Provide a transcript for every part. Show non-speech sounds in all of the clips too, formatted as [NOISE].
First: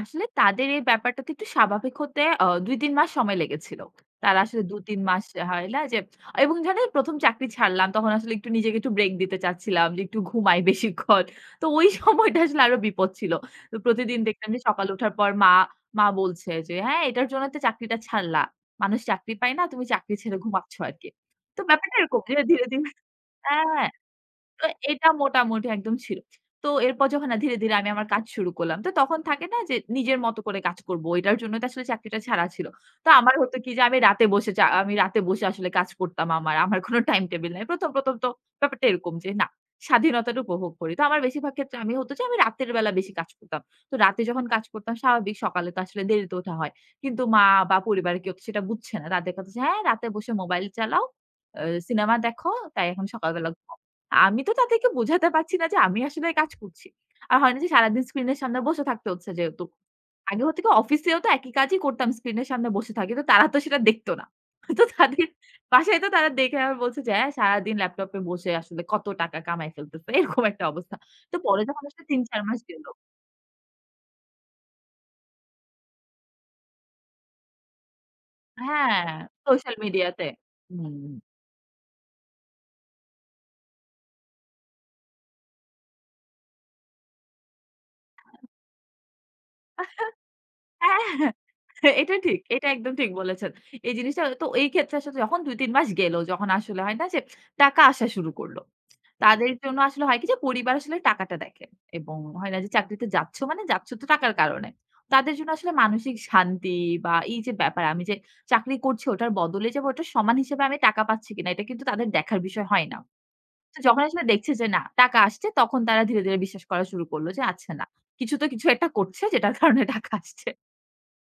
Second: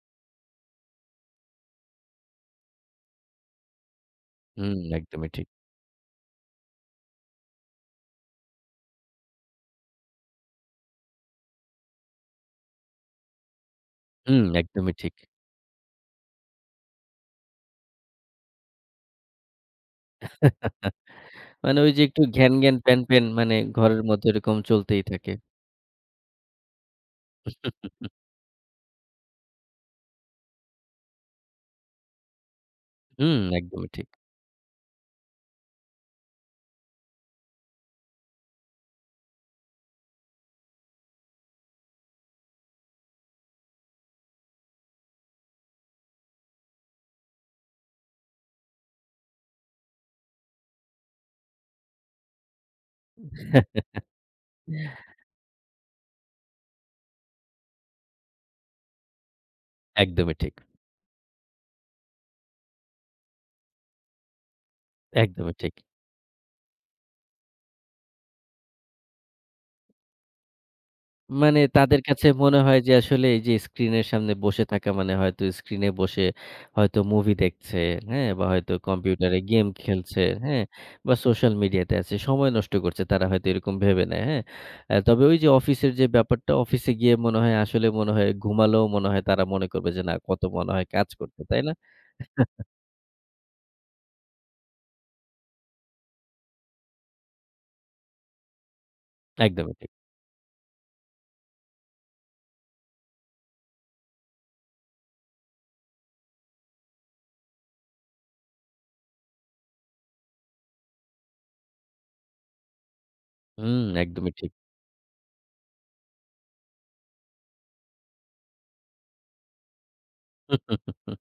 আসলে তাদের এই ব্যাপারটাতে একটু স্বাভাবিক হতে আ ২ ৩ মাস সময় লেগেছিল। তারা আসলে হুম, ২ ৩ মাস একদমই ঠিক। হয় লা যে এবং ধরেন ১ম চাকরি ছাড়লাম তখন আসলে একটু নিজেকে একটু ব্রেক দিতে চাচ্ছিলাম যে একটু ঘুমাই বেশিক্ষণ। তো ওই সময়টা আসলে আরো বিপদ ছিল। তো প্রতিদিন হুম, দেখলাম যে সকালে একদমই উঠার ঠিক। পর মা মা বলছে যে, "হ্যাঁ এটার জন্য তো চাকরিটা ছাড়লা। মানুষ চাকরি পায় না, তুমি চাকরি ছেড়ে [CHUCKLES] ঘুমাচ্ছ আরকি।" তো মানে ওই ব্যাপারটা যে এরকম একটু ধীরে, ঘ্যান, ধীরে ঘ্যান ধি প্যান, প্যান মানে হ্যাঁ, ঘরের মধ্যে ওইরকম তো চলতেই এটা থাকে। মোটামুটি একদম ছিল। তো এরপর যখন ধীরে, ধীরে আমি আমার [CHUCKLES] কাজ শুরু করলাম। তো তখন থাকে না যে নিজের মতো করে কাজ করব। এটার জন্যই তো আসলে চাকরিটা ছাড়া ছিল। তো আমার হুম, হতো কি যে একদমই আমি ঠিক। রাতে বসে চা আমি রাতে বসে আসলে কাজ করতাম আমার। আমার কোনো টাইম টেবল নাই। ১ম ১ম তো ব্যাপারটা এরকম যে না। স্বাধীনতাটা উপভোগ করি। তো আমার বেশিরভাগ ক্ষেত্রে আমি হত আমি রাতের বেলা বেশি কাজ করতাম। তো রাতে যখন কাজ করতাম স্বাভাবিক। সকালে তো আসলে দেরিতে ওঠা হয়। কিন্তু মা বা পরিবারে কেউ তো সেটা বুঝছে না। তাদের কথা যে, "হ্যাঁ রাতে বসে মোবাইল চালাও। আ সিনেমা দেখো। তাই এখন সকাল বেলা ঘুমাও।" আমি তো তাদেরকে [CHUCKLES] বোঝাতে পারছি না যে আমি আসলে কাজ করছি। আর হয় না যে সারাদিন স্ক্রিন এর সামনে বসে থাকতে হচ্ছে যেহেতু। একদমই আগে ঠিক। হত কি অফিসেও তো একই কাজই করতাম। স্ক্রিনের সামনে বসে থাকি। তো তারা তো সেটা দেখত না। তো তাদের একদমই ঠিক। বাসায় তো তারা দেখে বলছে যে, "হ্যাঁ সারাদিন ল্যাপটপে বসে আসলে কত টাকা কামায় ফেলতেছে।" এরকম একটা অবস্থা। তো মানে পরে যখন তাদের আসলে ৩ কাছে ৪ মনে মাস হয় গেল যে আসলে এইযে স্ক্রিনের সামনে বসে থাকা মানে হয়তো স্ক্রিন এ বসে হয়তো মুভি দেখছে, হ্যাঁ? বা হয়তো হ্যাঁ কম্পিউটারে গেম সোশ্যাল খেলছে, মিডিয়াতে, হ্যাঁ? হু। বা সোশ্যাল মিডিয়াতে আছে। সময় নষ্ট করছে তারা হয়তো এরকম ভেবে নেয়, হ্যাঁ? আ তবে ওইযে অফিসের যে ব্যাপারটা অফিসে গিয়ে মনে হয় আসলে মনে হয় ঘুমালোও মনে হয় তারা মনে আ করবে যে না কত মনে হয় হ্যাঁ। কাজ করছে। তাই না? এহ এটা ঠিক, [CHUCKLES] এটা একদম ঠিক বলেছেন। এই জিনিসটা তো এই ক্ষেত্রে আসলে যখন ২ ৩ মাস গেল, যখন আসলে হয় না যে টাকা আসা শুরু করল। তাদের একদম জন্য ঠিক। আসলে হয় কি যে পরিবার আসলে টাকাটা দেখে। এবং হয় না যে চাকরিতে যাচ্ছ মানে যাচ্ছ তো টাকার কারণে। তাদের জন্য আসলে মানসিক শান্তি বা এইযে ব্যাপার আমি যে চাকরি করছি ওটার বদলে যাবে ওটা সমান হিসেবে আমি টাকা পাচ্ছি কিনা এটা কিন্তু তাদের দেখার বিষয় হয় না। হুম, তো যখন আসলে একদমই ঠিক। দেখছে যে না টাকা আসছে তখন তারা ধীরে, ধীরে বিশ্বাস করা শুরু করলো যে আচ্ছা না। কিছু তো কিছু একটা করছে যেটার কারণে টাকা আসছে। [CHUCKLES]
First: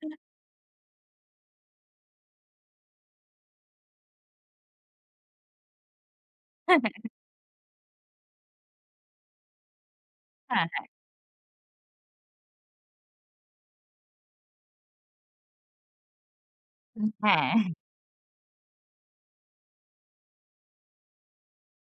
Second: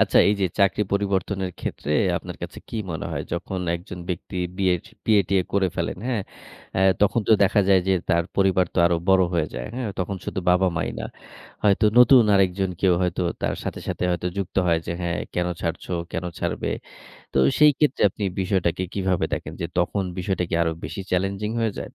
আচ্ছা এইযে চাকরি পরিবর্তনের ক্ষেত্রে আপনার কাছে কি মনে হয়? যখন একজন ব্যক্তিটি বিয়েজ বিয়ে-টিয়ে করে ফেলেন, হ্যাঁ? আ হ্যাঁ, হ্যাঁ। তখন তো দেখা যায় যে তার পরিবার তো আরো বড় হয়ে যায়। হ্যাঁ? তখন শুধু হ্যাঁ, হ্যাঁ। বাবা-মাই না। হয়তো নতুন আরেকজন কেউ হয়তো তার সাথে, সাথে হয়তো যুক্ত হয় যে হ্যাঁ কেনো ছাড়ছো? কেনো ছাড়বে? উ তো হ্যাঁ। সেই ক্ষেত্রে আপনি বিষয়টাকে কিভাবে দেখেন যে তখন বিষয়টা কি আরো বেশি চ্যালেঞ্জিং হয়ে যায়?